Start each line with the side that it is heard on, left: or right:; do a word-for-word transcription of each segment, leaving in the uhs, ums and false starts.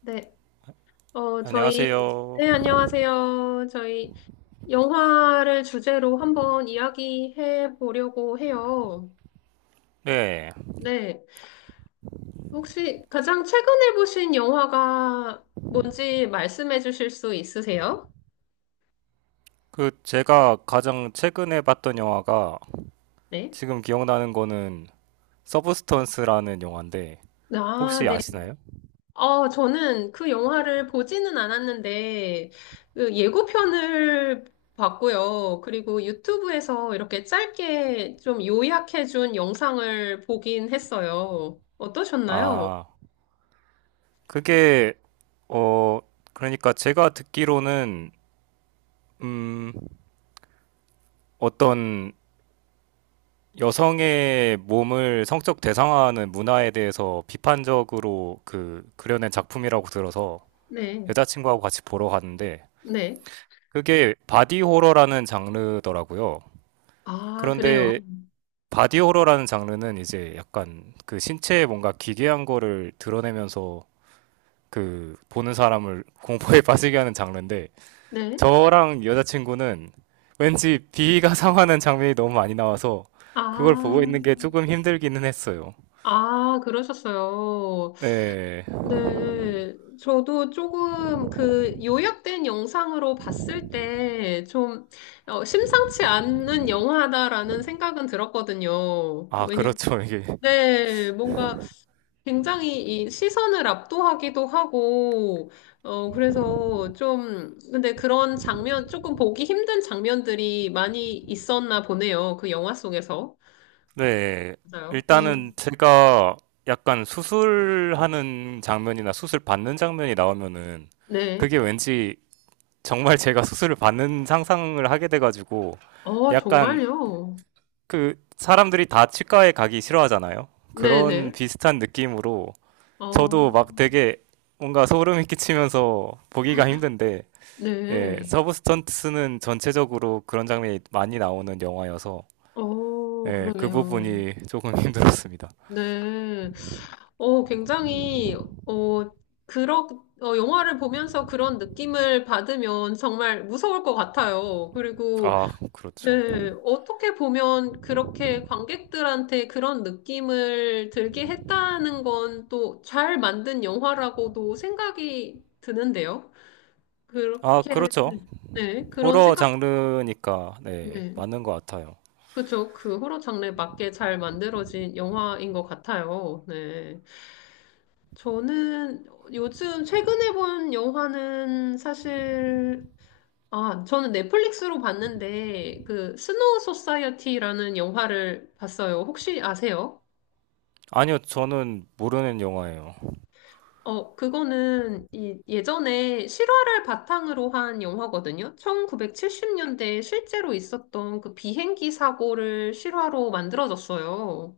left: 네, 어, 저희,
right: 안녕하세요.
left: 네, 안녕하세요. 저희 영화를 주제로 한번 이야기해 보려고 해요.
right: 네.
left: 네, 혹시 가장 최근에 보신 영화가 뭔지 말씀해 주실 수 있으세요?
right: 그 제가 가장 최근에 봤던 영화가
left: 네.
right: 지금 기억나는 거는 서브스턴스라는 영화인데
left: 아,
right: 혹시
left: 네.
right: 아시나요?
left: 어, 저는 그 영화를 보지는 않았는데, 그 예고편을 봤고요. 그리고 유튜브에서 이렇게 짧게 좀 요약해준 영상을 보긴 했어요. 어떠셨나요?
right: 아, 그게 어 그러니까 제가 듣기로는 음 어떤 여성의 몸을 성적 대상화하는 문화에 대해서 비판적으로 그 그려낸 작품이라고 들어서
left: 네,
right: 여자친구하고 같이 보러 갔는데
left: 네.
right: 그게 바디 호러라는 장르더라고요.
left: 아, 그래요.
right: 그런데 바디 호러라는 장르는 이제 약간 그 신체에 뭔가 기괴한 거를 드러내면서 그 보는 사람을 공포에 빠지게 하는 장르인데
left: 네.
right: 저랑 여자친구는 왠지 비위가 상하는 장면이 너무 많이 나와서 그걸 보고
left: 아,
right: 있는 게 조금 힘들기는 했어요.
left: 아, 그러셨어요.
right: 네.
left: 네, 저도 조금 그 요약된 영상으로 봤을 때좀 어, 심상치 않은 영화다라는 생각은 들었거든요.
right: 아,
left: 왜냐,
right: 그렇죠. 이게.
left: 네, 뭔가 굉장히 이 시선을 압도하기도 하고, 어, 그래서 좀, 근데 그런 장면, 조금 보기 힘든 장면들이 많이 있었나 보네요. 그 영화 속에서.
right: 네,
left: 맞아요.
right: 일단은
left: 음,
right: 제가 약간 수술하는 장면이나 수술 받는 장면이 나오면은
left: 네.
right: 그게 왠지 정말 제가 수술을 받는 상상을 하게 돼가지고
left: 어,
right: 약간
left: 정말요?
right: 그 사람들이 다 치과에 가기 싫어하잖아요. 그런
left: 네네.
right: 비슷한 느낌으로
left: 어.
right: 저도 막 되게 뭔가 소름이 끼치면서 보기가 힘든데 예,
left: 네.
right: 서브 스턴트는 전체적으로 그런 장면이 많이 나오는 영화여서
left: 어,
right: 예, 그
left: 그러네요.
right: 부분이 조금 힘들었습니다.
left: 네. 어, 굉장히, 어, 그러, 어, 영화를 보면서 그런 느낌을 받으면 정말 무서울 것 같아요. 그리고,
right: 아, 그렇죠.
left: 네, 어떻게 보면 그렇게 관객들한테 그런 느낌을 들게 했다는 건 또 잘 만든 영화라고도 생각이 드는데요.
right: 아,
left: 그렇게,
right: 그렇죠.
left: 네, 그런
right: 호러
left: 생각,
right: 장르니까 네,
left: 네.
right: 맞는 것 같아요.
left: 그쵸. 그 호러 장르에 맞게 잘 만들어진 영화인 것 같아요. 네. 저는 요즘 최근에 본 영화는 사실, 아, 저는 넷플릭스로 봤는데, 그, 스노우 소사이어티라는 영화를 봤어요. 혹시 아세요?
right: 아니요, 저는 모르는 영화예요.
left: 어, 그거는 이 예전에 실화를 바탕으로 한 영화거든요. 천구백칠십 년대에 실제로 있었던 그 비행기 사고를 실화로 만들어졌어요.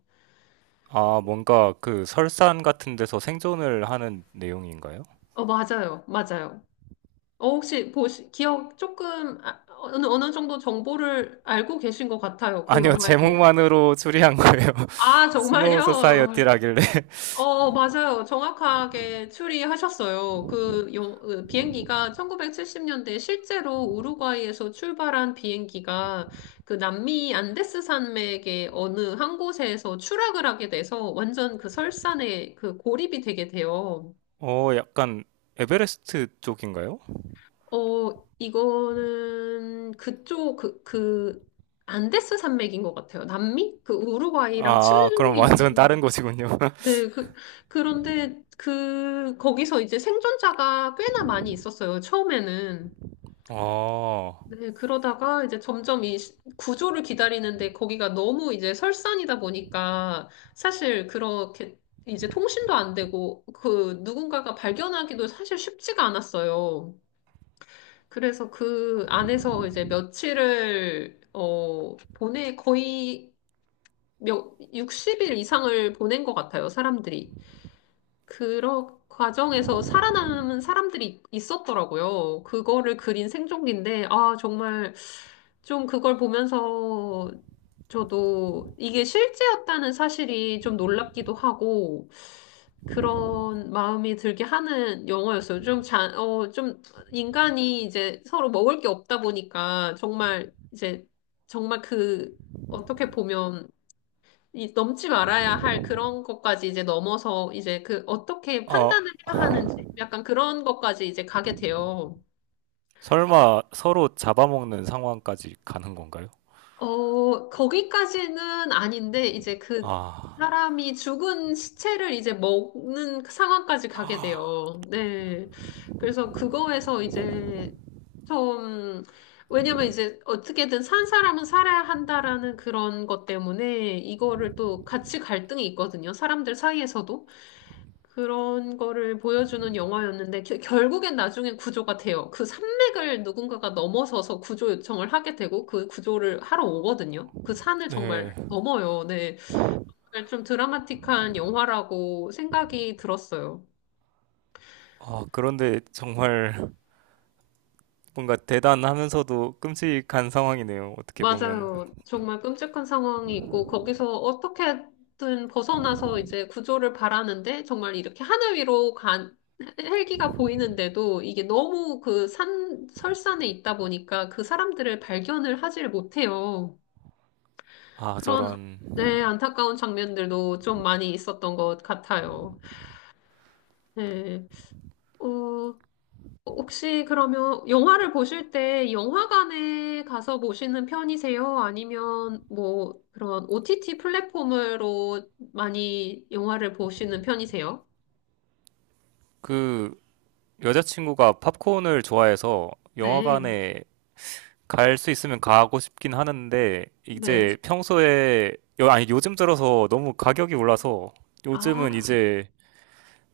right: 아, 뭔가 그 설산 같은 데서 생존을 하는 내용인가요?
left: 어, 맞아요. 맞아요. 어, 혹시 보시, 기억 조금, 아, 어느, 어느 정도 정보를 알고 계신 것 같아요. 그
right: 아니요,
left: 영화에 대해서.
right: 제목만으로 추리한 거예요.
left: 아,
right: 스노우
left: 정말요?
right: 소사이어티라길래.
left: 어, 어, 맞아요. 정확하게 추리하셨어요. 그 영- 그 비행기가 천구백칠십 년대 실제로 우루과이에서 출발한 비행기가 그 남미 안데스 산맥의 어느 한 곳에서 추락을 하게 돼서 완전 그 설산에 그 고립이 되게 돼요.
right: 어, 약간 에베레스트 쪽인가요?
left: 어, 이거는 그쪽, 그, 그, 안데스 산맥인 것 같아요. 남미? 그 우루과이랑
right: 아,
left: 칠레에
right: 그럼 완전 다른
left: 있는.
right: 곳이군요.
left: 네, 그, 그런데 그, 거기서 이제 생존자가 꽤나 많이 있었어요. 처음에는.
right: 어,
left: 네, 그러다가 이제 점점 이 시- 구조를 기다리는데 거기가 너무 이제 설산이다 보니까 사실 그렇게 이제 통신도 안 되고 그 누군가가 발견하기도 사실 쉽지가 않았어요. 그래서 그 안에서 이제 며칠을, 어, 보내, 거의 몇, 육십 일 이상을 보낸 것 같아요, 사람들이. 그런 과정에서 살아남은 사람들이 있었더라고요. 그거를 그린 생존기인데, 아, 정말 좀 그걸 보면서 저도 이게 실제였다는 사실이 좀 놀랍기도 하고, 그런 마음이 들게 하는 영화였어요. 좀 자, 어, 좀 인간이 이제 서로 먹을 게 없다 보니까 정말 이제 정말 그 어떻게 보면 이 넘지 말아야 할 그런 것까지 이제 넘어서 이제 그 어떻게
right: 어,
left: 판단을 해야 하는지 약간 그런 것까지 이제 가게 돼요.
right: 설마 서로 잡아먹는 상황까지 가는 건가요?
left: 어, 거기까지는 아닌데 이제 그
right: 아,
left: 사람이 죽은 시체를 이제 먹는 상황까지 가게 돼요. 네. 그래서 그거에서 이제 좀 왜냐면 이제 어떻게든 산 사람은 살아야 한다라는 그런 것 때문에 이거를 또 같이 갈등이 있거든요. 사람들 사이에서도. 그런 거를 보여주는 영화였는데 겨- 결국엔 나중엔 구조가 돼요. 그 산맥을 누군가가 넘어서서 구조 요청을 하게 되고 그 구조를 하러 오거든요. 그 산을
right: 네.
left: 정말 넘어요. 네. 정말 좀 드라마틱한 영화라고 생각이 들었어요.
right: 아, 그런데 정말 뭔가 대단하면서도 끔찍한 상황이네요. 어떻게 보면.
left: 맞아요. 정말 끔찍한 상황이 있고, 거기서 어떻게든 벗어나서 이제 구조를 바라는데, 정말 이렇게 하늘 위로 간, 헬기가 보이는데도 이게 너무 그 산, 설산에 있다 보니까 그 사람들을 발견을 하질 못해요.
right: 아,
left: 그런,
right: 저런.
left: 네, 안타까운 장면들도 좀 많이 있었던 것 같아요. 네. 어, 혹시 그러면 영화를 보실 때 영화관에 가서 보시는 편이세요? 아니면 뭐 그런 오티티 플랫폼으로 많이 영화를 보시는 편이세요?
right: 그, 여자친구가 팝콘을 좋아해서
left: 네,
right: 영화관에 갈 수 있으면 가고 싶긴 하는데
left: 네.
right: 이제 평소에 여- 아니 요즘 들어서 너무 가격이 올라서 요즘은
left: 아,
right: 이제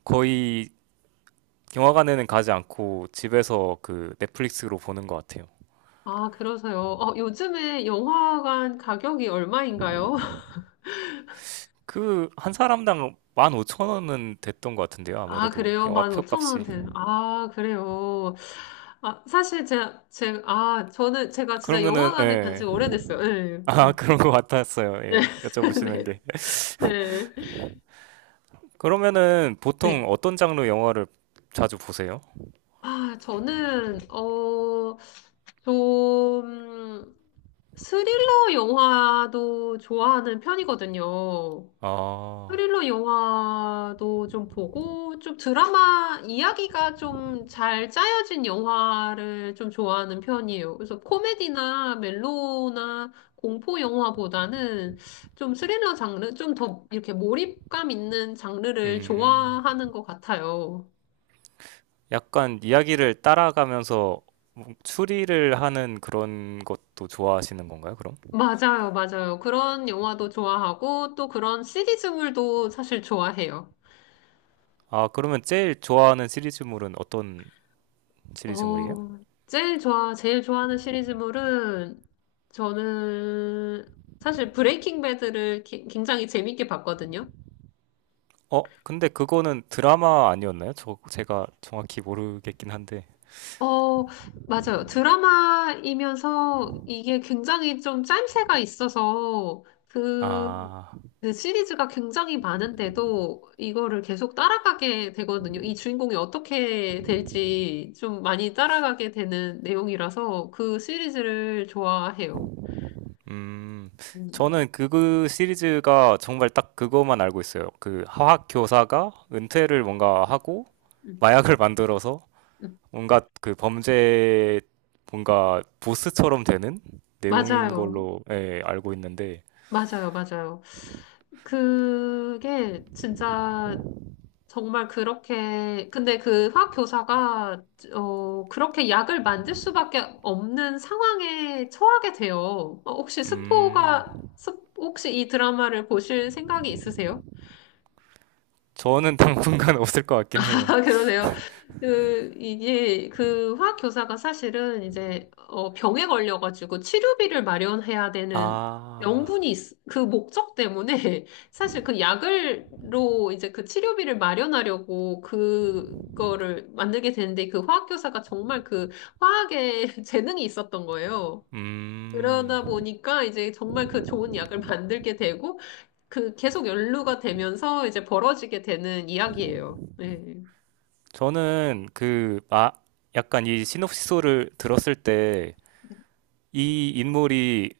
right: 거의 영화관에는 가지 않고 집에서 그 넷플릭스로 보는 것 같아요.
left: 아, 그러세요. 어, 요즘에 영화관 가격이 얼마인가요?
right: 그 한 사람당 만 오천 원은 됐던 것 같은데요.
left: 아,
right: 아무래도
left: 그래요?
right: 영화표
left: 만 오천 원
right: 값이.
left: 되는. 아, 그래요. 아, 사실 제가, 제가, 아, 저는 제가 진짜
right: 그러면은
left: 영화관에 간지
right: 예.
left: 오래됐어요. 네.
right: 아,
left: 음.
right: 그런 것 같았어요.
left: 네.
right: 예. 여쭤보시는
left: 네.
right: 게.
left: 네.
right: 그러면은 보통
left: 네.
right: 어떤 장르 영화를 자주 보세요?
left: 아, 저는, 어, 좀, 스릴러 영화도 좋아하는 편이거든요.
right: 아,
left: 스릴러 영화도 좀 보고, 좀 드라마 이야기가 좀 잘 짜여진 영화를 좀 좋아하는 편이에요. 그래서 코미디나 멜로나 공포 영화보다는 좀 스릴러 장르, 좀 더 이렇게 몰입감 있는 장르를
right: 음.
left: 좋아하는 것 같아요.
right: 약간 이야기를 따라가면서 뭐 추리를 하는 그런 것도 좋아하시는 건가요, 그럼?
left: 맞아요, 맞아요. 그런 영화도 좋아하고 또 그런 시리즈물도 사실 좋아해요.
right: 아, 그러면 제일 좋아하는 시리즈물은 어떤 시리즈물이에요?
left: 어, 제일 좋아, 제일 좋아하는 시리즈물은 저는 사실 브레이킹 배드를 기- 굉장히 재밌게 봤거든요.
right: 어, 근데 그거는 드라마 아니었나요? 저, 제가 정확히 모르겠긴 한데.
left: 어, 맞아요. 드라마이면서 이게 굉장히 좀 짜임새가 있어서 그,
right: 아,
left: 그 시리즈가 굉장히 많은데도 이거를 계속 따라가게 되거든요. 이 주인공이 어떻게 될지 좀 많이 따라가게 되는 내용이라서 그 시리즈를 좋아해요.
right: 음.
left: 음,
right: 저는 그, 그 시리즈가 정말 딱 그것만 알고 있어요. 그 화학 교사가 은퇴를 뭔가 하고
left: 음,
right: 마약을 만들어서
left: 음.
right: 뭔가 그 범죄 뭔가 보스처럼 되는 내용인
left: 맞아요.
right: 걸로 예, 알고 있는데
left: 맞아요. 맞아요. 그게 진짜 정말 그렇게, 근데 그 화학 교사가, 어, 그렇게 약을 만들 수밖에 없는 상황에 처하게 돼요. 어, 혹시
right: 음
left: 스포가, 스- 혹시 이 드라마를 보실 생각이 있으세요?
right: 저는 당분간 없을 것 같긴 해요.
left: 아, 그러세요. 그, 이게, 그 화학 교사가 사실은 이제, 어, 병에 걸려가지고 치료비를 마련해야
right: 아,
left: 되는 명분이, 있- 그 목적 때문에 사실 그 약을로 이제 그 치료비를 마련하려고 그거를 만들게 되는데 그 화학 교사가 정말 그 화학에 재능이 있었던 거예요.
right: 음
left: 그러다 보니까 이제 정말 그 좋은 약을 만들게 되고 그 계속 연루가 되면서 이제 벌어지게 되는 이야기예요. 네.
right: 저는 그 아, 약간 이 시놉시소를 들었을 때 이 인물이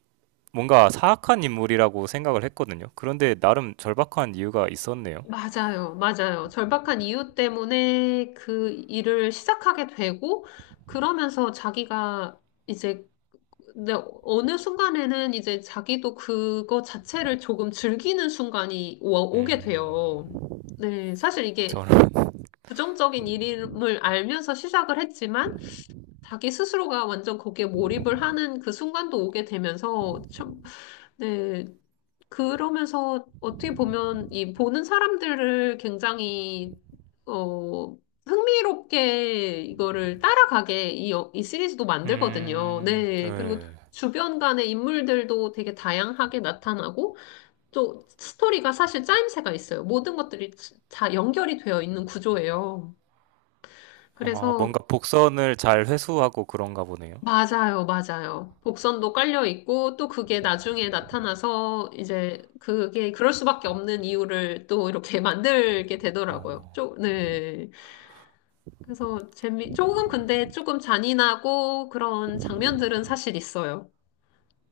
right: 뭔가 사악한 인물이라고 생각을 했거든요. 그런데 나름 절박한 이유가 있었네요.
left: 맞아요, 맞아요. 절박한 이유 때문에 그 일을 시작하게 되고, 그러면서 자기가 이제, 근데 어느 순간에는 이제 자기도 그거 자체를 조금 즐기는 순간이 오, 오게
right: 음
left: 돼요. 네, 사실 이게
right: 저는
left: 부정적인 일임을 알면서 시작을 했지만, 자기 스스로가 완전 거기에 몰입을 하는 그 순간도 오게 되면서, 참, 네, 그러면서 어떻게 보면 이 보는 사람들을 굉장히 어 흥미롭게 이거를 따라가게 이, 여- 이 시리즈도 만들거든요.
right: 음
left: 네. 그리고
right: 예.
left: 주변 간의 인물들도 되게 다양하게 나타나고 또 스토리가 사실 짜임새가 있어요. 모든 것들이 다 연결이 되어 있는 구조예요.
right: 아,
left: 그래서
right: 뭔가 복선을 잘 회수하고 그런가 보네요.
left: 맞아요, 맞아요. 복선도 깔려 있고, 또 그게 나중에 나타나서, 이제, 그게, 그럴 수밖에 없는 이유를 또 이렇게 만들게 되더라고요.
right: 어,
left: 쪼, 네. 그래서 재미, 조금 근데 조금 잔인하고 그런 장면들은 사실 있어요.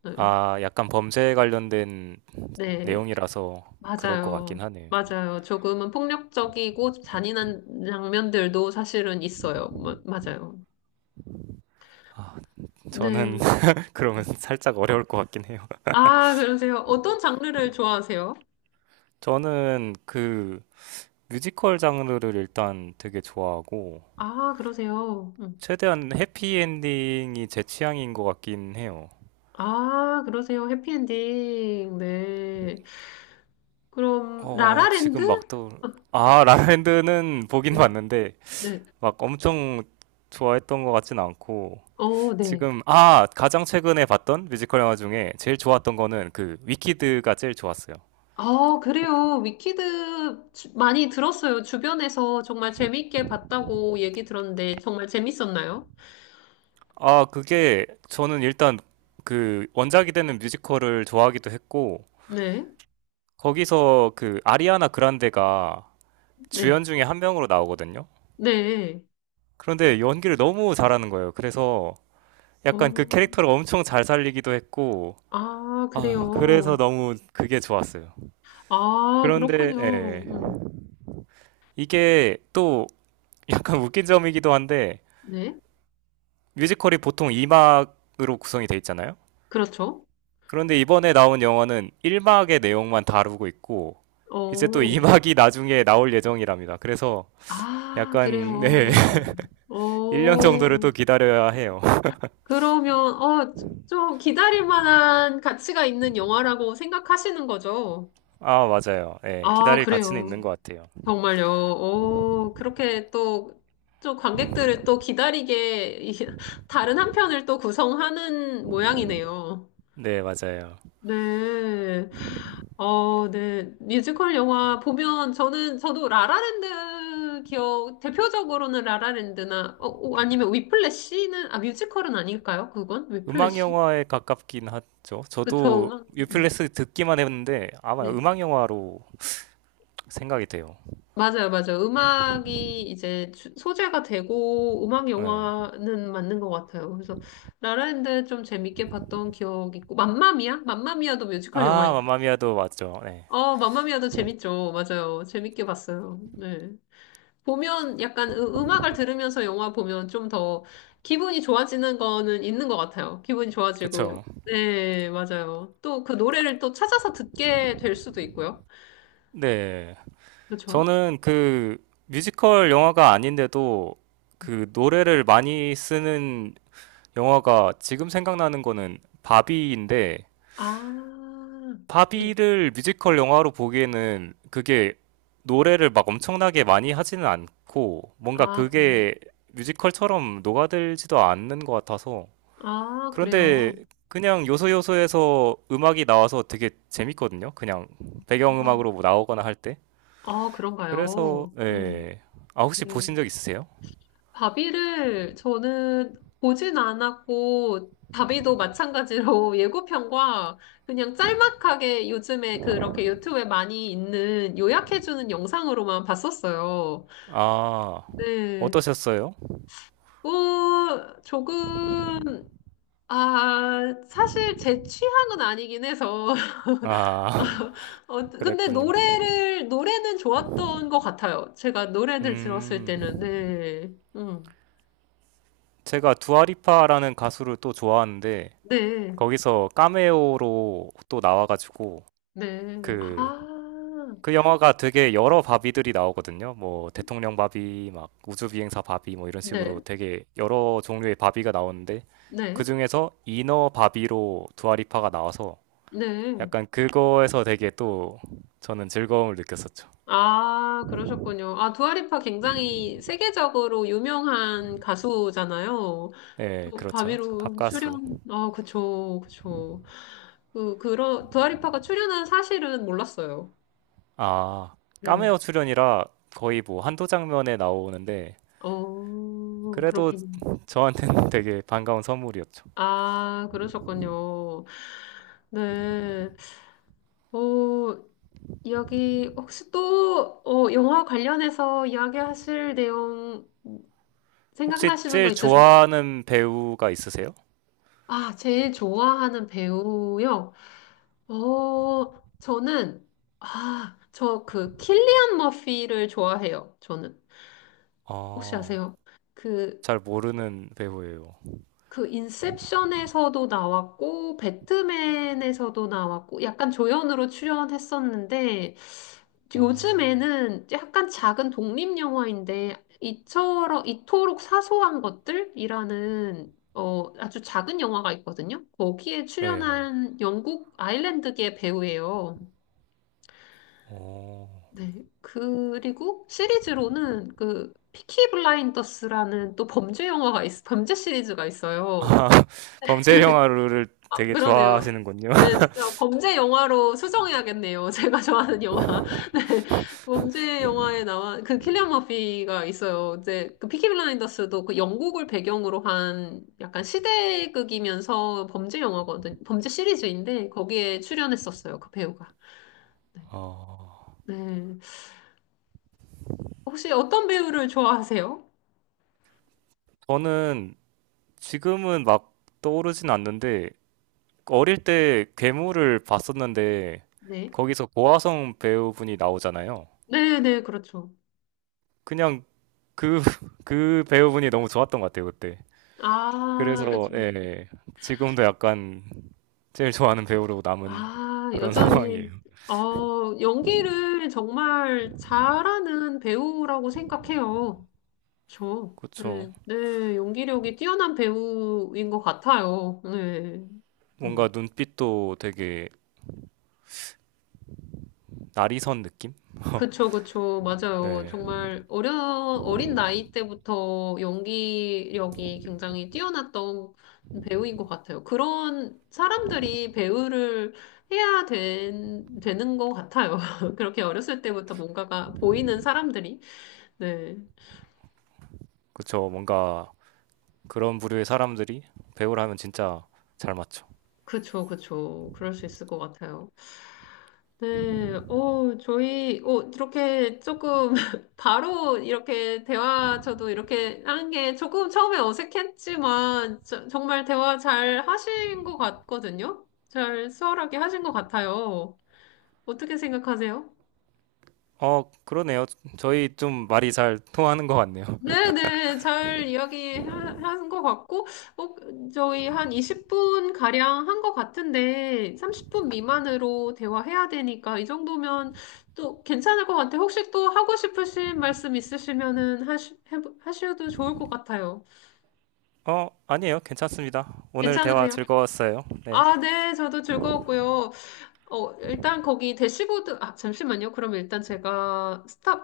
left: 네.
right: 아, 약간 범죄에 관련된
left: 네.
right: 내용이라서 그럴 것
left: 맞아요.
right: 같긴 하네요.
left: 맞아요. 조금은 폭력적이고 잔인한 장면들도 사실은 있어요. 마- 맞아요.
right: 저는
left: 네.
right: 그러면 살짝 어려울 것 같긴 해요.
left: 아, 그러세요. 어떤 장르를 좋아하세요?
right: 저는 그 뮤지컬 장르를 일단 되게 좋아하고,
left: 아, 그러세요. 음.
right: 최대한 해피엔딩이 제 취향인 것 같긴 해요.
left: 아, 그러세요. 해피엔딩. 네. 그럼,
right: 어,
left: 라라랜드?
right: 지금 막 또, 아, 라라랜드는 보긴
left: 네.
right: 봤는데,
left: 네.
right: 막 엄청 좋아했던 것 같진 않고,
left: 어, 네.
right: 지금 아 가장 최근에 봤던 뮤지컬 영화 중에 제일 좋았던 거는 그 위키드가 제일 좋았어요.
left: 아, 그래요. 위키드 주- 많이 들었어요. 주변에서 정말 재밌게 봤다고 얘기 들었는데, 정말 재밌었나요?
right: 아 그게 저는 일단 그 원작이 되는 뮤지컬을 좋아하기도 했고
left: 네.
right: 거기서 그 아리아나 그란데가 주연
left: 네.
right: 중에 한 명으로 나오거든요.
left: 네.
right: 그런데 연기를 너무 잘하는 거예요. 그래서
left: 어,
right: 약간 그 캐릭터를 엄청 잘 살리기도 했고
left: 아,
right: 아
left: 그래요.
right: 그래서 너무 그게 좋았어요.
left: 아,
right: 그런데 예,
left: 그렇군요. 음,
right: 이게 또 약간 웃긴 점이기도 한데
left: 네.
right: 뮤지컬이 보통 이 막으로 구성이 돼 있잖아요.
left: 그렇죠.
right: 그런데 이번에 나온 영화는 일 막의 내용만 다루고 있고 이제 또
left: 어,
right: 이 막이 나중에 나올 예정이랍니다. 그래서
left: 아,
right: 약간
left: 그래요.
right: 네, 일 년 정도를 또
left: 어,
right: 기다려야 해요.
left: 그러면, 어, 좀, 기다릴 만한 가치가 있는 영화라고 생각하시는 거죠?
right: 아, 맞아요. 네
left: 아,
right: 기다릴 가치는 있는
left: 그래요.
right: 것 같아요.
left: 정말요. 오, 그렇게 또, 또 관객들을 또 기다리게, 이- 다른 한 편을 또 구성하는 모양이네요.
right: 네, 맞아요.
left: 네. 어, 네. 뮤지컬 영화 보면 저는, 저도 라라랜드 기억, 대표적으로는 라라랜드나, 어, 어, 아니면 위플래시는, 아, 뮤지컬은 아닐까요? 그건?
right: 음악
left: 위플래시?
right: 영화에 가깝긴 하죠. 저도
left: 그쵸.
right: 유플레스 듣기만 했는데 아마
left: 네.
right: 음악 영화로 생각이 돼요.
left: 맞아요, 맞아요. 음악이 이제 주- 소재가 되고 음악
right: 네.
left: 영화는 맞는 것 같아요. 그래서 라라랜드 좀 재밌게 봤던 기억 있고 맘마미아? 맘마미아도 뮤지컬 영화예
right: 아,
left: 요
right: 맘마미아도 맞죠. 네.
left: 어, 맘마미아도 재밌죠. 맞아요. 재밌게 봤어요. 네. 보면 약간 음- 음악을 들으면서 영화 보면 좀 더 기분이 좋아지는 거는 있는 것 같아요. 기분이 좋아지고.
right: 그쵸.
left: 네, 맞아요. 또 그 노래를 또 찾아서 듣게 될 수도 있고요.
right: 네.
left: 그렇죠?
right: 저는 그 뮤지컬 영화가 아닌데도 그 노래를 많이 쓰는 영화가 지금 생각나는 거는 바비인데
left: 아. 네.
right: 바비를 뮤지컬 영화로 보기에는 그게 노래를 막 엄청나게 많이 하지는 않고 뭔가
left: 아, 그래요.
right: 그게 뮤지컬처럼 녹아들지도 않는 것 같아서
left: 아, 그래요.
right: 그런데 그냥 요소요소에서 음악이 나와서 되게 재밌거든요. 그냥
left: 아,
right: 배경음악으로 뭐 나오거나 할 때.
left: 아,
right: 그래서
left: 그런가요? 음,
right: 예. 아 혹시 보신
left: 네.
right: 적 있으세요?
left: 바비를 저는 보진 않았고, 바비도 마찬가지로 예고편과 그냥 짤막하게 요즘에 그렇게 유튜브에 많이 있는 요약해주는 영상으로만 봤었어요.
right: 아
left: 네.
right: 어떠셨어요?
left: 뭐, 조금, 아, 사실 제 취향은 아니긴 해서,
right: 아
left: 어, 근데
right: 그랬군요.
left: 노래를, 노래는 좋았던 것 같아요. 제가 노래들 들었을
right: 음
left: 때는, 네. 음,
right: 제가 두아리파라는 가수를 또 좋아하는데
left: 네,
right: 거기서 카메오로 또 나와가지고
left: 네.
right: 그
left: 아,
right: 그 영화가 되게 여러 바비들이 나오거든요. 뭐 대통령 바비, 막 우주비행사 바비 뭐 이런
left: 네,
right: 식으로 되게 여러 종류의 바비가 나오는데
left: 네,
right: 그 중에서 이너 바비로 두아리파가 나와서
left: 네.
right: 약간 그거에서 되게 또 저는 즐거움을 느꼈었죠.
left: 아, 그러셨군요. 아, 두아리파 굉장히 세계적으로 유명한 가수잖아요.
right: 네,
left: 또,
right: 그렇죠.
left: 바비로
right: 밥가수.
left: 출연, 아, 그쵸, 그쵸. 그, 그런, 두아리파가 출연한 사실은 몰랐어요.
right: 아,
left: 네.
right: 까메오 출연이라 거의 뭐 한두 장면에 나오는데
left: 어,
right: 그래도
left: 그렇군요.
right: 저한테는 되게 반가운 선물이었죠.
left: 아, 그러셨군요. 네. 어, 이야기, 혹시 또, 어, 영화 관련해서 이야기하실 내용
right: 혹시
left: 생각나시는
right: 제일
left: 거 있으세요?
right: 좋아하는 배우가 있으세요?
left: 아, 제일 좋아하는 배우요? 어, 저는, 아, 저 그 킬리안 머피를 좋아해요. 저는. 혹시
right: 아,
left: 아세요? 그
right: 잘 모르는 배우예요.
left: 그 인셉션에서도 나왔고 배트맨에서도 나왔고 약간 조연으로 출연했었는데
right: 어,
left: 요즘에는 약간 작은 독립 영화인데 이처럼 이토록 사소한 것들이라는 어 아주 작은 영화가 있거든요. 거기에
right: 네.
left: 출연한 영국 아일랜드계 배우예요.
right: 오
left: 네. 그리고 시리즈로는 그 피키 블라인더스라는 또 범죄 영화가 있, 범죄 시리즈가 있어요.
right: 아, 범죄 영화를 되게
left: 그러네요.
right: 좋아하시는군요.
left: 네, 진짜 범죄 영화로 수정해야겠네요. 제가 좋아하는 영화. 네, 범죄 영화에 나와 그 킬리안 머피가 있어요. 이제 그 피키 블라인더스도 그 영국을 배경으로 한 약간 시대극이면서 범죄 영화거든, 범죄 시리즈인데 거기에 출연했었어요. 그 배우가. 네.
right: 어,
left: 네. 혹시 어떤 배우를 좋아하세요?
right: 저는 지금은 막 떠오르진 않는데 어릴 때 괴물을 봤었는데
left: 네.
right: 거기서 고아성 배우분이 나오잖아요.
left: 네, 네, 그렇죠.
right: 그냥 그, 그 배우분이 너무 좋았던 것 같아요, 그때.
left: 아, 그렇죠.
right: 그래서 예, 예. 지금도 약간 제일 좋아하는 배우로 남은
left: 아,
right: 그런
left: 여전히,
right: 상황이에요.
left: 어, 연기를 정말 잘하는 배우라고 생각해요. 저,
right: 그쵸.
left: 네, 네, 연기력이 뛰어난 배우인 것 같아요. 네. 음.
right: 뭔가 눈빛도 되게 나리선 느낌?
left: 그쵸, 그쵸. 맞아요.
right: 네.
left: 정말 어려, 어린 나이 때부터 연기력이 굉장히 뛰어났던 배우인 것 같아요. 그런 사람들이 배우를 해야 된, 되는 것 같아요. 그렇게 어렸을 때부터 뭔가가 보이는 사람들이. 네.
right: 그쵸. 뭔가 그런 부류의 사람들이 배우를 하면 진짜 잘 맞죠.
left: 그쵸, 그쵸. 그럴 수 있을 것 같아요. 네, 어, 저희, 어, 이렇게 조금, 바로 이렇게 대화, 저도 이렇게 하는 게 조금 처음에 어색했지만, 저- 정말 대화 잘 하신 것 같거든요? 잘 수월하게 하신 것 같아요. 어떻게 생각하세요?
right: 어, 그러네요. 저희 좀 말이 잘 통하는 것 같네요.
left: 네네, 잘 이야기한 것 같고, 어, 저희 한 이십 분 가량 한 것 같은데, 삼십 분 미만으로 대화해야 되니까, 이 정도면 또 괜찮을 것 같아요. 혹시 또 하고 싶으신 말씀 있으시면은 하시, 해보- 하셔도 좋을 것 같아요.
right: 어, 아니에요. 괜찮습니다. 오늘 대화
left: 괜찮으세요?
right: 즐거웠어요. 네.
left: 아, 네, 저도 즐거웠고요. 어, 일단 거기 대시보드, 아, 잠시만요. 그럼 일단 제가 스탑